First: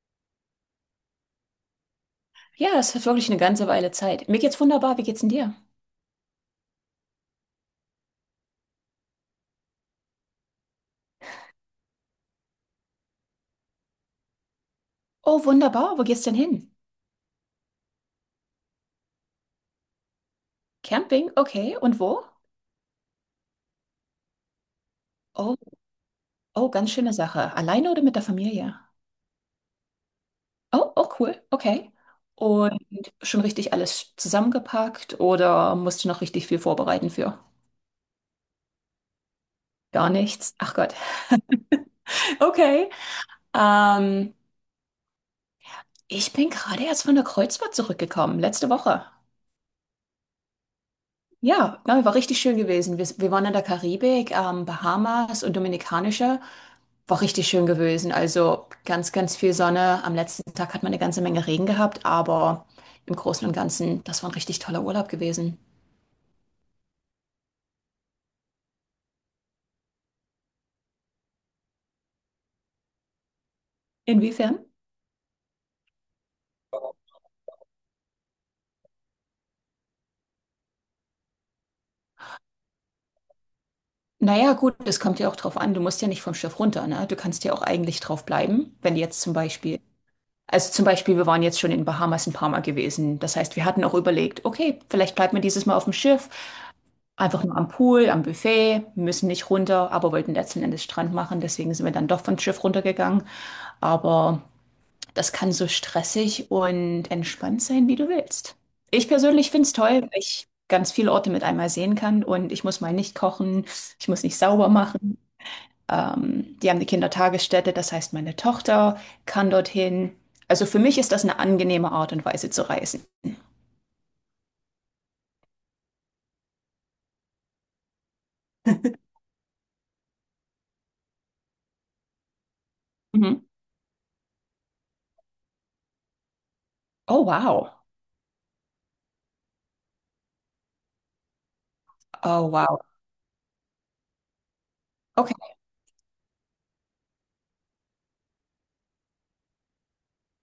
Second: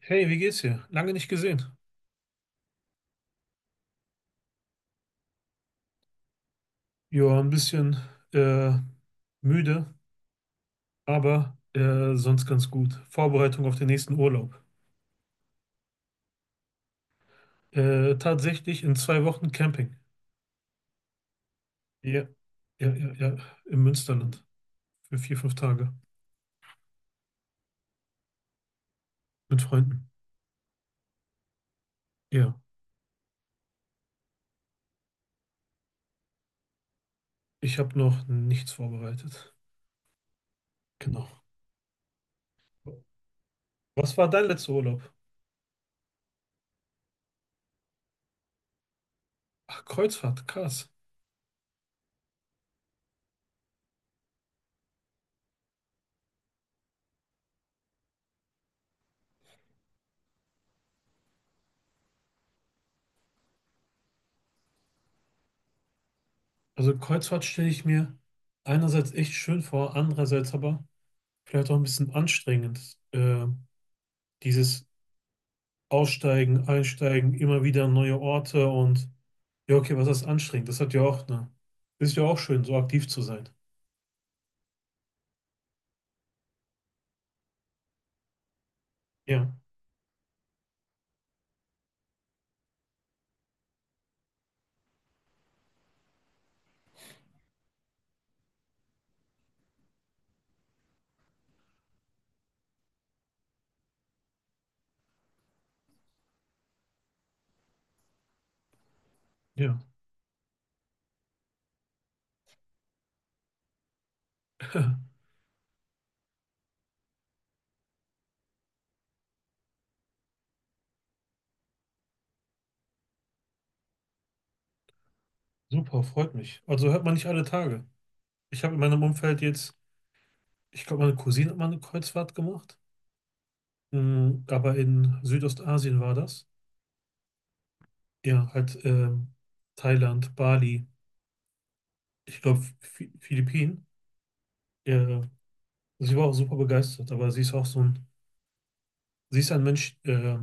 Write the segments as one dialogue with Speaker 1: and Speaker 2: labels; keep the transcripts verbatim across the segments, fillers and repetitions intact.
Speaker 1: Hey, wie geht's dir? Lange nicht gesehen.
Speaker 2: Ja, das ist wirklich eine ganze Weile Zeit. Mir geht's wunderbar. Wie geht's denn dir?
Speaker 1: Ja, ein bisschen äh, müde, aber äh, sonst ganz gut. Vorbereitung auf den nächsten Urlaub.
Speaker 2: Oh, wunderbar. Wo geht's denn hin?
Speaker 1: Äh, tatsächlich in zwei Wochen Camping.
Speaker 2: Camping? Okay. Und wo?
Speaker 1: Ja, ja, ja, ja, im Münsterland für vier, fünf
Speaker 2: Oh,
Speaker 1: Tage
Speaker 2: oh, ganz schöne Sache. Alleine oder mit der Familie?
Speaker 1: mit Freunden.
Speaker 2: Oh, oh, cool. Okay.
Speaker 1: Ja,
Speaker 2: Und schon richtig alles zusammengepackt oder musst du noch richtig viel vorbereiten für?
Speaker 1: ich habe noch nichts vorbereitet.
Speaker 2: Gar nichts. Ach Gott.
Speaker 1: Genau.
Speaker 2: Okay.
Speaker 1: Was war
Speaker 2: Ähm,
Speaker 1: dein letzter Urlaub?
Speaker 2: ich bin gerade erst von der Kreuzfahrt zurückgekommen. Letzte Woche.
Speaker 1: Ach, Kreuzfahrt, krass.
Speaker 2: Ja, nein, war richtig schön gewesen. Wir, wir waren in der Karibik, ähm, Bahamas und Dominikanische. War richtig schön gewesen. Also ganz, ganz viel Sonne. Am letzten Tag hat man eine ganze Menge Regen gehabt, aber im Großen und Ganzen, das war ein richtig toller Urlaub gewesen.
Speaker 1: Also Kreuzfahrt stelle ich mir einerseits echt schön vor, andererseits aber vielleicht auch ein bisschen anstrengend. Äh,
Speaker 2: Inwiefern?
Speaker 1: Dieses Aussteigen, Einsteigen, immer wieder neue Orte, und ja, okay, was ist anstrengend? Das hat ja auch eine, ist ja auch schön, so aktiv zu sein.
Speaker 2: Naja, gut, das kommt ja auch drauf an. Du musst ja nicht vom Schiff runter, ne? Du kannst ja auch eigentlich drauf bleiben, wenn jetzt zum
Speaker 1: Ja,
Speaker 2: Beispiel. Also zum Beispiel, wir waren jetzt schon in Bahamas ein paar Mal gewesen. Das heißt, wir hatten auch überlegt, okay, vielleicht bleibt man dieses Mal auf dem Schiff. Einfach nur am Pool, am Buffet, müssen nicht runter, aber wollten letzten Endes Strand machen. Deswegen sind wir dann doch vom Schiff runtergegangen. Aber das kann so stressig und entspannt sein, wie du willst. Ich persönlich finde es
Speaker 1: ja,
Speaker 2: toll, weil ich ganz viele Orte mit einmal sehen kann und ich muss mal nicht kochen, ich muss nicht sauber machen. Ähm, die haben eine Kindertagesstätte, das heißt, meine Tochter kann dorthin. Also für mich ist das eine angenehme Art und Weise zu reisen.
Speaker 1: super, freut mich. Also hört man nicht alle Tage. Ich habe in meinem Umfeld jetzt, ich glaube, meine Cousine hat mal eine Kreuzfahrt gemacht.
Speaker 2: Mhm.
Speaker 1: Mm, aber in Südostasien war das.
Speaker 2: Oh, wow.
Speaker 1: Ja, halt ähm, Thailand, Bali, ich
Speaker 2: Oh,
Speaker 1: glaube,
Speaker 2: wow.
Speaker 1: Phi- Philippinen. Ja,
Speaker 2: Okay.
Speaker 1: sie war auch super begeistert, aber sie ist auch so ein, sie ist ein Mensch, äh,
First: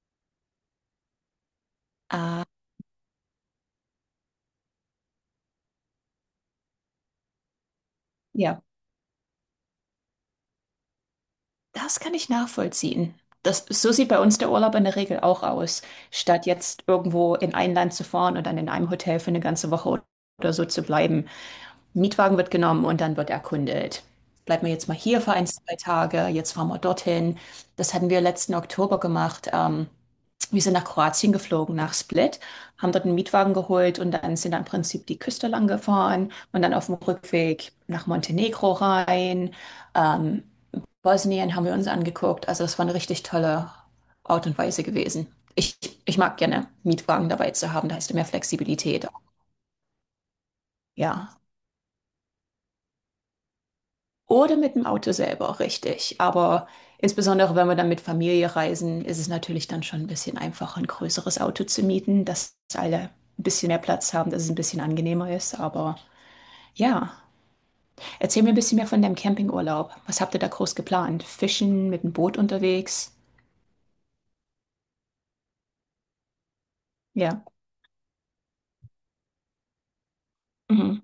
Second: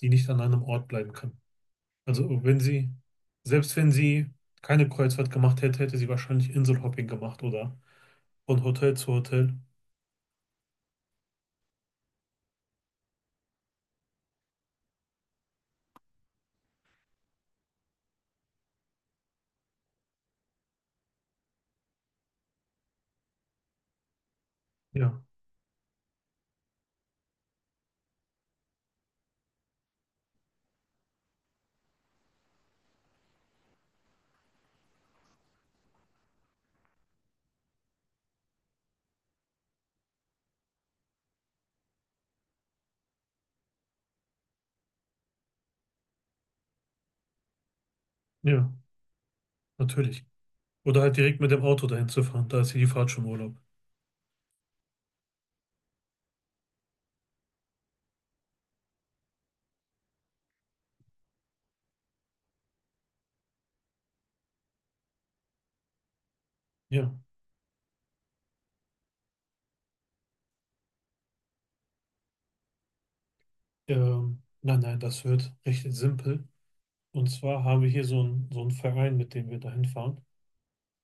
Speaker 1: die nicht an einem Ort bleiben kann. Also
Speaker 2: Ah,
Speaker 1: wenn sie, selbst wenn sie keine Kreuzfahrt gemacht hätte, hätte sie wahrscheinlich Inselhopping gemacht oder
Speaker 2: ja.
Speaker 1: von Hotel zu Hotel.
Speaker 2: Das kann ich nachvollziehen. Das, so sieht bei uns der Urlaub in der Regel auch aus. Statt jetzt irgendwo in ein Land zu fahren und dann in einem Hotel für eine ganze Woche oder so zu bleiben. Mietwagen wird genommen und dann wird erkundet. Bleiben wir jetzt mal hier
Speaker 1: Ja,
Speaker 2: für ein, zwei Tage, jetzt fahren wir dorthin. Das hatten wir letzten Oktober gemacht. Ähm, wir sind nach Kroatien geflogen, nach Split, haben dort einen Mietwagen geholt und dann sind dann im Prinzip die Küste lang gefahren und dann auf dem Rückweg nach Montenegro rein. Ähm, Bosnien haben wir uns angeguckt. Also das war eine richtig tolle Art und Weise gewesen. Ich, ich mag gerne Mietwagen dabei zu haben, da hast du mehr
Speaker 1: ja,
Speaker 2: Flexibilität.
Speaker 1: natürlich. Oder halt direkt
Speaker 2: Ja.
Speaker 1: mit dem Auto dahin zu fahren, da ist ja die Fahrt schon Urlaub.
Speaker 2: Oder mit dem Auto selber, richtig. Aber insbesondere wenn wir dann mit Familie reisen, ist es natürlich dann schon ein bisschen einfacher, ein größeres Auto zu mieten, dass alle ein bisschen mehr Platz haben, dass es ein bisschen angenehmer ist. Aber ja,
Speaker 1: Ja,
Speaker 2: erzähl mir ein bisschen mehr von deinem Campingurlaub. Was habt ihr da groß geplant? Fischen, mit dem Boot unterwegs?
Speaker 1: ähm, nein, nein, das wird recht simpel. Und
Speaker 2: Ja.
Speaker 1: zwar haben wir hier so einen so einen Verein, mit dem wir dahin fahren.
Speaker 2: Mhm.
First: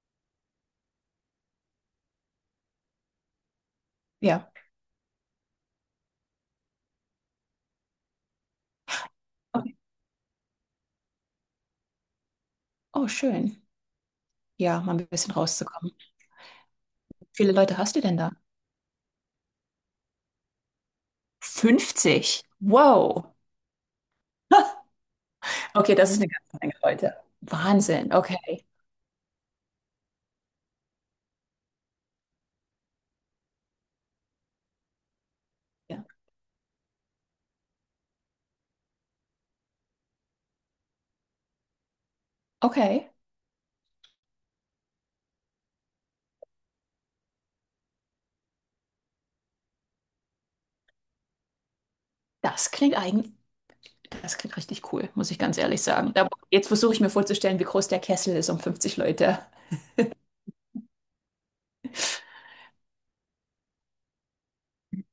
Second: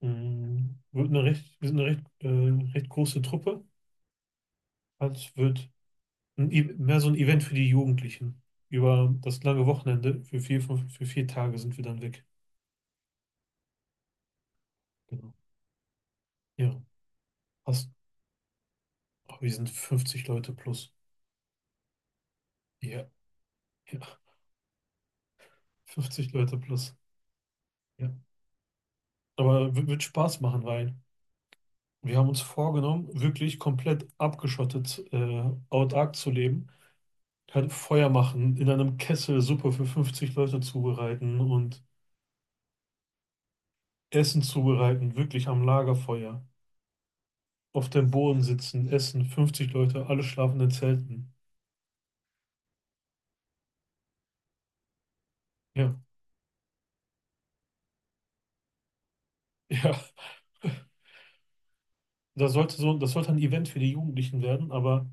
Speaker 1: Mm, Wird eine recht, wir sind eine recht, äh, recht große Truppe.
Speaker 2: Ja.
Speaker 1: Also es wird ein, E- mehr so ein Event für die Jugendlichen. Über das lange
Speaker 2: Okay.
Speaker 1: Wochenende, für vier, fünf, für vier Tage sind wir dann weg.
Speaker 2: Oh, schön. Ja, mal ein
Speaker 1: Genau.
Speaker 2: bisschen rauszukommen.
Speaker 1: Ja,
Speaker 2: Wie viele Leute
Speaker 1: passt.
Speaker 2: hast du denn da?
Speaker 1: Oh, wir sind fünfzig Leute plus.
Speaker 2: fünfzig.
Speaker 1: Ja,
Speaker 2: Wow.
Speaker 1: ja,
Speaker 2: Okay, das ist eine
Speaker 1: fünfzig
Speaker 2: ganze
Speaker 1: Leute
Speaker 2: Menge
Speaker 1: plus.
Speaker 2: Leute.
Speaker 1: Ja.
Speaker 2: Wahnsinn, okay.
Speaker 1: Aber w- wird Spaß machen, weil wir haben uns vorgenommen, wirklich komplett abgeschottet, äh,
Speaker 2: Ja.
Speaker 1: autark zu leben. Halt Feuer machen, in einem Kessel Suppe für fünfzig Leute zubereiten und
Speaker 2: Okay,
Speaker 1: Essen zubereiten, wirklich am Lagerfeuer. Auf dem Boden sitzen, essen, fünfzig Leute, alle schlafen in Zelten.
Speaker 2: das klingt eigentlich, das klingt richtig cool, muss ich ganz ehrlich
Speaker 1: Ja,
Speaker 2: sagen. Da, jetzt versuche ich mir vorzustellen, wie groß der Kessel ist um fünfzig Leute.
Speaker 1: ja. Das sollte so, das sollte ein Event für die Jugendlichen werden, aber.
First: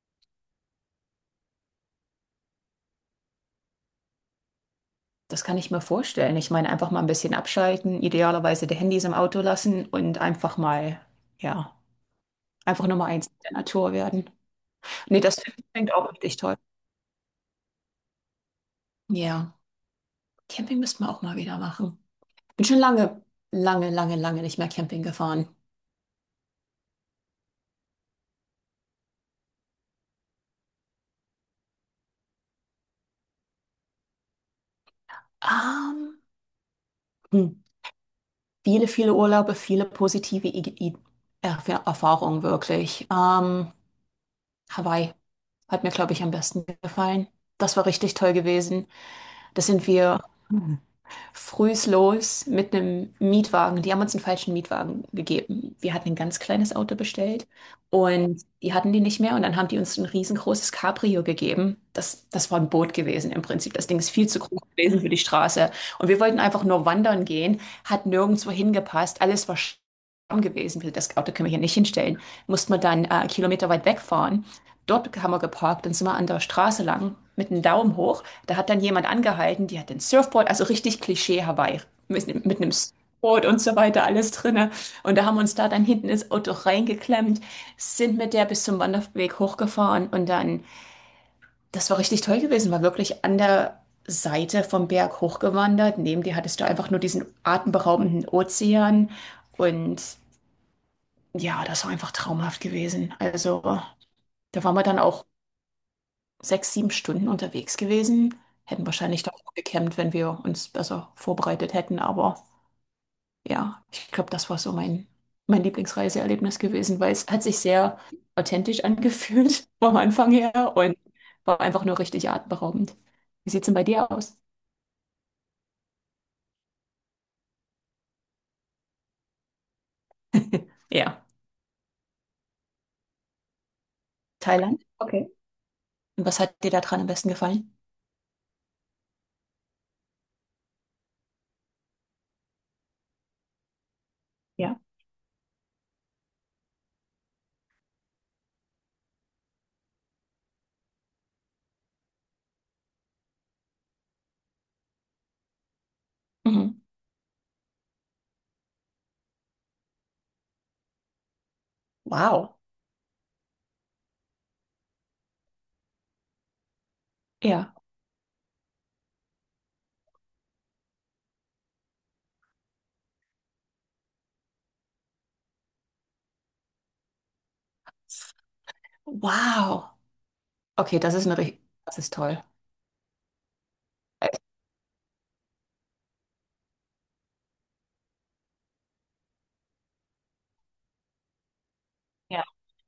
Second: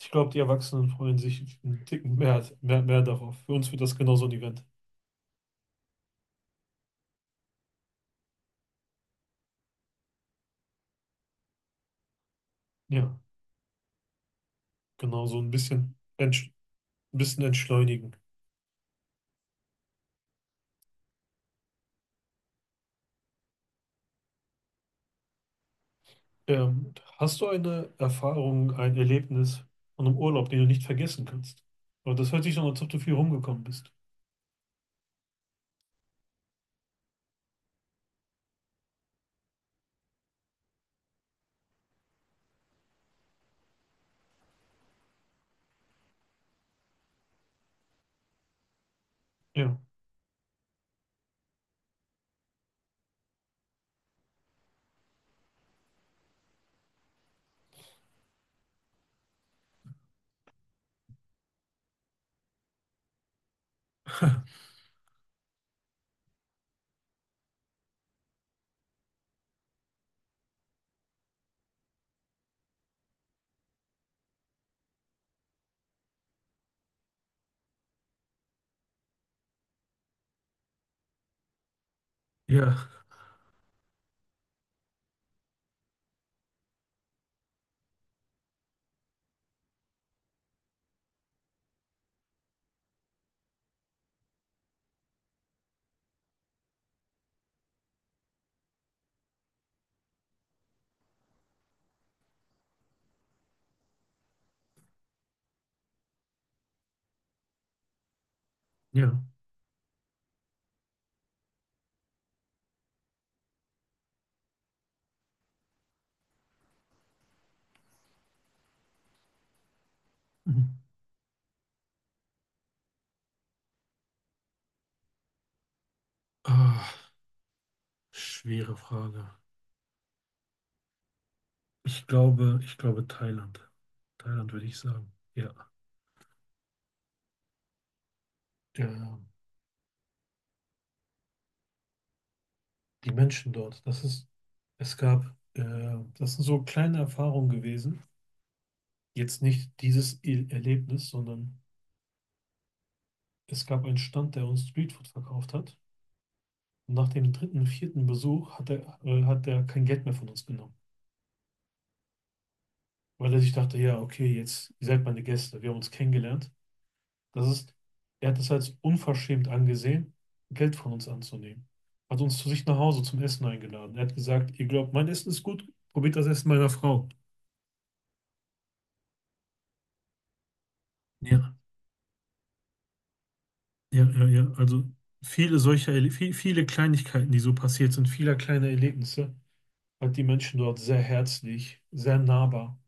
Speaker 1: Ich glaube, die Erwachsenen freuen sich einen Ticken mehr, mehr, mehr darauf. Für uns wird das genau so ein Event.
Speaker 2: Das kann ich mir vorstellen. Ich meine, einfach mal ein bisschen abschalten, idealerweise die Handys im Auto lassen und einfach mal, ja, einfach Nummer
Speaker 1: Ja,
Speaker 2: eins in der Natur werden. Nee,
Speaker 1: genau
Speaker 2: das
Speaker 1: so ein
Speaker 2: klingt
Speaker 1: bisschen,
Speaker 2: auch richtig
Speaker 1: entsch
Speaker 2: toll.
Speaker 1: ein bisschen entschleunigen.
Speaker 2: Ja, Camping müssten wir auch mal wieder machen. Bin schon lange, lange, lange, lange nicht mehr Camping gefahren.
Speaker 1: Ähm, hast du eine Erfahrung, ein Erlebnis von einem Urlaub, den du nicht vergessen kannst? Aber das hört sich so an, als ob du viel rumgekommen bist.
Speaker 2: Ähm, hm. Viele, viele Urlaube, viele positive I I Erf- Erfahrungen wirklich. Ähm, Hawaii hat mir, glaube ich, am besten gefallen. Das war richtig toll gewesen. Da
Speaker 1: Ja,
Speaker 2: sind wir. Frühs los mit einem Mietwagen. Die haben uns einen falschen Mietwagen gegeben. Wir hatten ein ganz kleines Auto bestellt und die hatten die nicht mehr. Und dann haben die uns ein riesengroßes Cabrio gegeben. Das, das war ein Boot gewesen im Prinzip. Das Ding ist viel zu groß gewesen für die Straße. Und wir wollten einfach nur wandern gehen, hat nirgendwo hingepasst. Alles war arm gewesen. Das Auto können wir hier nicht hinstellen. Mussten wir dann äh, Kilometer weit wegfahren. Dort haben wir geparkt und sind wir an der Straße lang mit dem Daumen hoch, da hat dann jemand angehalten, die hat den Surfboard, also richtig Klischee Hawaii, mit, mit einem
Speaker 1: ja,
Speaker 2: Surfboard und so weiter, alles drinne. Und da haben wir uns da dann hinten ins Auto reingeklemmt, sind mit der bis zum Wanderweg hochgefahren und dann, das war richtig toll gewesen, war wirklich an der Seite vom Berg hochgewandert. Neben dir hattest du einfach nur diesen atemberaubenden Ozean und ja, das war einfach traumhaft gewesen. Also da waren wir dann auch sechs, sieben Stunden unterwegs gewesen. Hätten
Speaker 1: ja.
Speaker 2: wahrscheinlich doch noch gecampt, wenn wir uns besser vorbereitet hätten. Aber ja, ich glaube, das war so mein, mein Lieblingsreiseerlebnis gewesen, weil es hat sich sehr authentisch angefühlt vom Anfang her
Speaker 1: Mhm.
Speaker 2: und war einfach nur richtig atemberaubend. Wie sieht's denn bei dir aus?
Speaker 1: Ah, schwere Frage.
Speaker 2: Ja.
Speaker 1: Ich glaube, ich glaube Thailand. Thailand würde ich
Speaker 2: Thailand?
Speaker 1: sagen.
Speaker 2: Okay.
Speaker 1: Ja.
Speaker 2: Und was hat dir da dran am besten gefallen?
Speaker 1: Ja, die Menschen dort. Das ist,
Speaker 2: Ja.
Speaker 1: es gab, äh, Das sind so kleine Erfahrungen gewesen. Jetzt nicht dieses E- Erlebnis, sondern es gab einen Stand, der uns Streetfood verkauft hat.
Speaker 2: Mhm.
Speaker 1: Und nach dem dritten, vierten Besuch hat er, äh, hat er kein Geld mehr von uns genommen,
Speaker 2: Wow.
Speaker 1: weil er sich dachte, ja, okay, jetzt, ihr seid meine Gäste, wir haben uns kennengelernt. Das ist,
Speaker 2: Ja.
Speaker 1: Er hat es als unverschämt angesehen, Geld von uns anzunehmen. Hat uns zu sich nach Hause zum Essen eingeladen. Er hat gesagt, ihr glaubt, mein Essen ist gut, probiert das Essen meiner Frau.
Speaker 2: Wow. Okay, das ist eine,
Speaker 1: Ja.
Speaker 2: ri- das ist toll.
Speaker 1: Ja, ja, ja. Also viele solcher, Erle- viel, viele Kleinigkeiten, die so passiert sind, viele kleine Erlebnisse, hat die Menschen dort sehr herzlich, sehr nahbar.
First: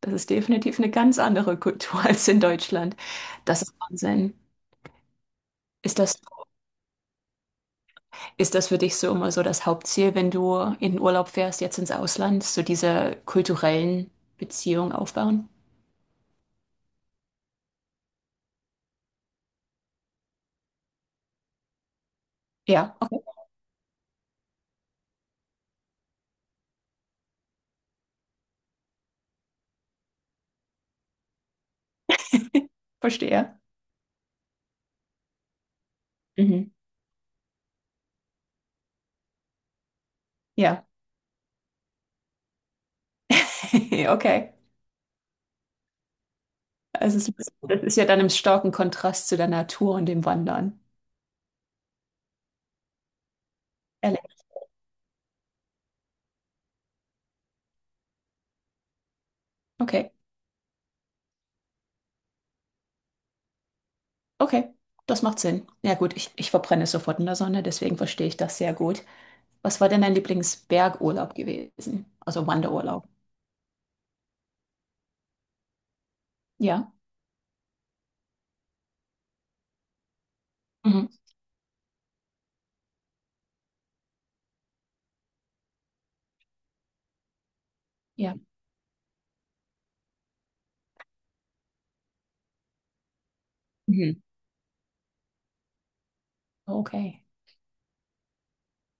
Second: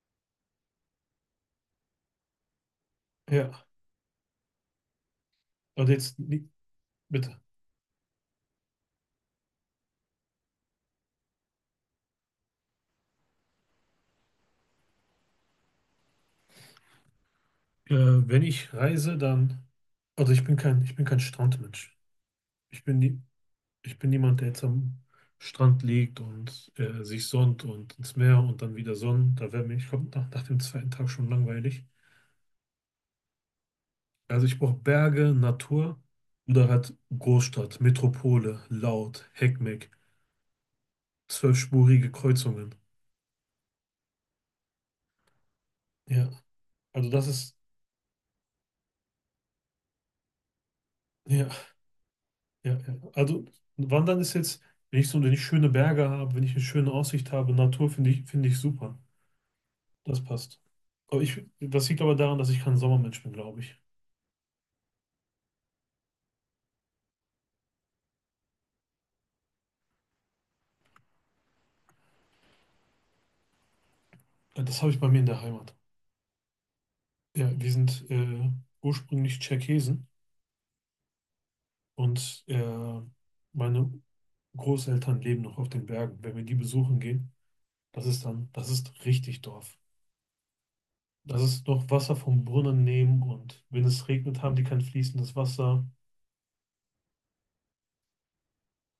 Speaker 2: Das ist definitiv eine ganz andere Kultur als in Deutschland.
Speaker 1: Ja.
Speaker 2: Das ist Wahnsinn.
Speaker 1: Und
Speaker 2: Ist
Speaker 1: jetzt,
Speaker 2: das,
Speaker 1: ni- bitte.
Speaker 2: ist das für dich so immer so das Hauptziel, wenn du in den Urlaub fährst, jetzt ins Ausland, so diese kulturellen Beziehungen aufbauen?
Speaker 1: Äh, Wenn ich reise, dann, also ich bin kein, ich bin kein Strandmensch. Ich
Speaker 2: Ja,
Speaker 1: bin
Speaker 2: okay,
Speaker 1: nie, Ich bin niemand, der jetzt am Strand liegt und äh, sich sonnt und ins Meer und dann wieder sonnt. Da wäre mir, ich glaube, nach, nach dem zweiten Tag schon langweilig.
Speaker 2: verstehe.
Speaker 1: Also ich brauche Berge, Natur oder
Speaker 2: Mhm.
Speaker 1: halt Großstadt, Metropole, laut, Heckmeck,
Speaker 2: Ja,
Speaker 1: zwölfspurige Kreuzungen.
Speaker 2: okay.
Speaker 1: Ja, also
Speaker 2: Also
Speaker 1: das
Speaker 2: es ist,
Speaker 1: ist,
Speaker 2: das ist ja dann im starken Kontrast zu der Natur und dem Wandern.
Speaker 1: ja, ja, ja. Also Wandern ist
Speaker 2: Ehrlich.
Speaker 1: jetzt, wenn ich so, wenn ich schöne Berge habe, wenn ich eine schöne Aussicht habe, Natur finde ich, finde ich super.
Speaker 2: Okay,
Speaker 1: Das passt. Aber ich, das liegt aber daran, dass ich kein Sommermensch bin, glaube ich.
Speaker 2: okay, das macht Sinn. Ja gut, ich, ich verbrenne sofort in der Sonne, deswegen verstehe ich das sehr gut. Was war denn dein Lieblingsbergurlaub gewesen? Also Wanderurlaub.
Speaker 1: Das habe ich bei mir in der Heimat.
Speaker 2: Ja.
Speaker 1: Ja, wir sind äh, ursprünglich Tscherkesen.
Speaker 2: Mhm.
Speaker 1: Und äh, meine Großeltern leben noch auf den Bergen. Wenn wir die besuchen gehen, das ist
Speaker 2: Ja.
Speaker 1: dann, das ist richtig Dorf. Das ist noch Wasser vom Brunnen nehmen, und wenn es
Speaker 2: Mhm.
Speaker 1: regnet, haben die kein fließendes Wasser.
Speaker 2: Okay.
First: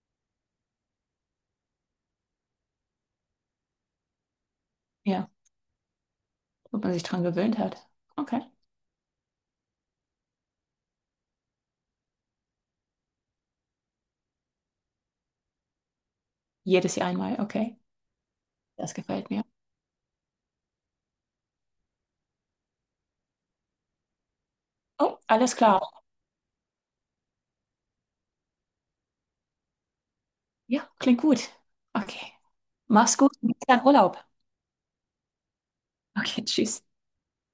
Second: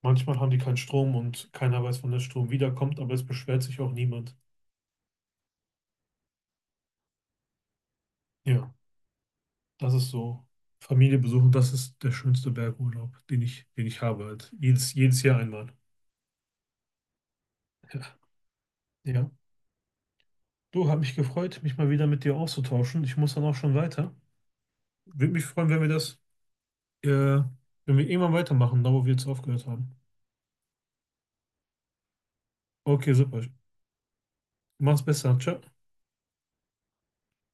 Speaker 1: Manchmal haben die keinen Strom und keiner weiß, wann der Strom wiederkommt, aber es beschwert sich auch niemand.
Speaker 2: Ja. Wo man sich dran gewöhnt hat. Okay.
Speaker 1: Ja, das ist so. Familie besuchen, das ist der schönste Bergurlaub, den ich, den ich habe halt. Jedes, jedes Jahr einmal.
Speaker 2: Jedes Jahr einmal. Okay.
Speaker 1: Ja.
Speaker 2: Das
Speaker 1: Ja.
Speaker 2: gefällt mir.
Speaker 1: Du, hat mich gefreut, mich mal wieder mit dir auszutauschen. Ich muss dann auch schon weiter.
Speaker 2: Oh,
Speaker 1: Würde mich
Speaker 2: alles
Speaker 1: freuen,
Speaker 2: klar.
Speaker 1: wenn wir das Äh, wenn wir irgendwann weitermachen, da wo wir jetzt aufgehört haben.
Speaker 2: Ja, klingt gut. Okay.
Speaker 1: Okay,
Speaker 2: Mach's gut.
Speaker 1: super.
Speaker 2: Bis dann Urlaub.
Speaker 1: Mach's besser. Ciao.
Speaker 2: Okay, tschüss.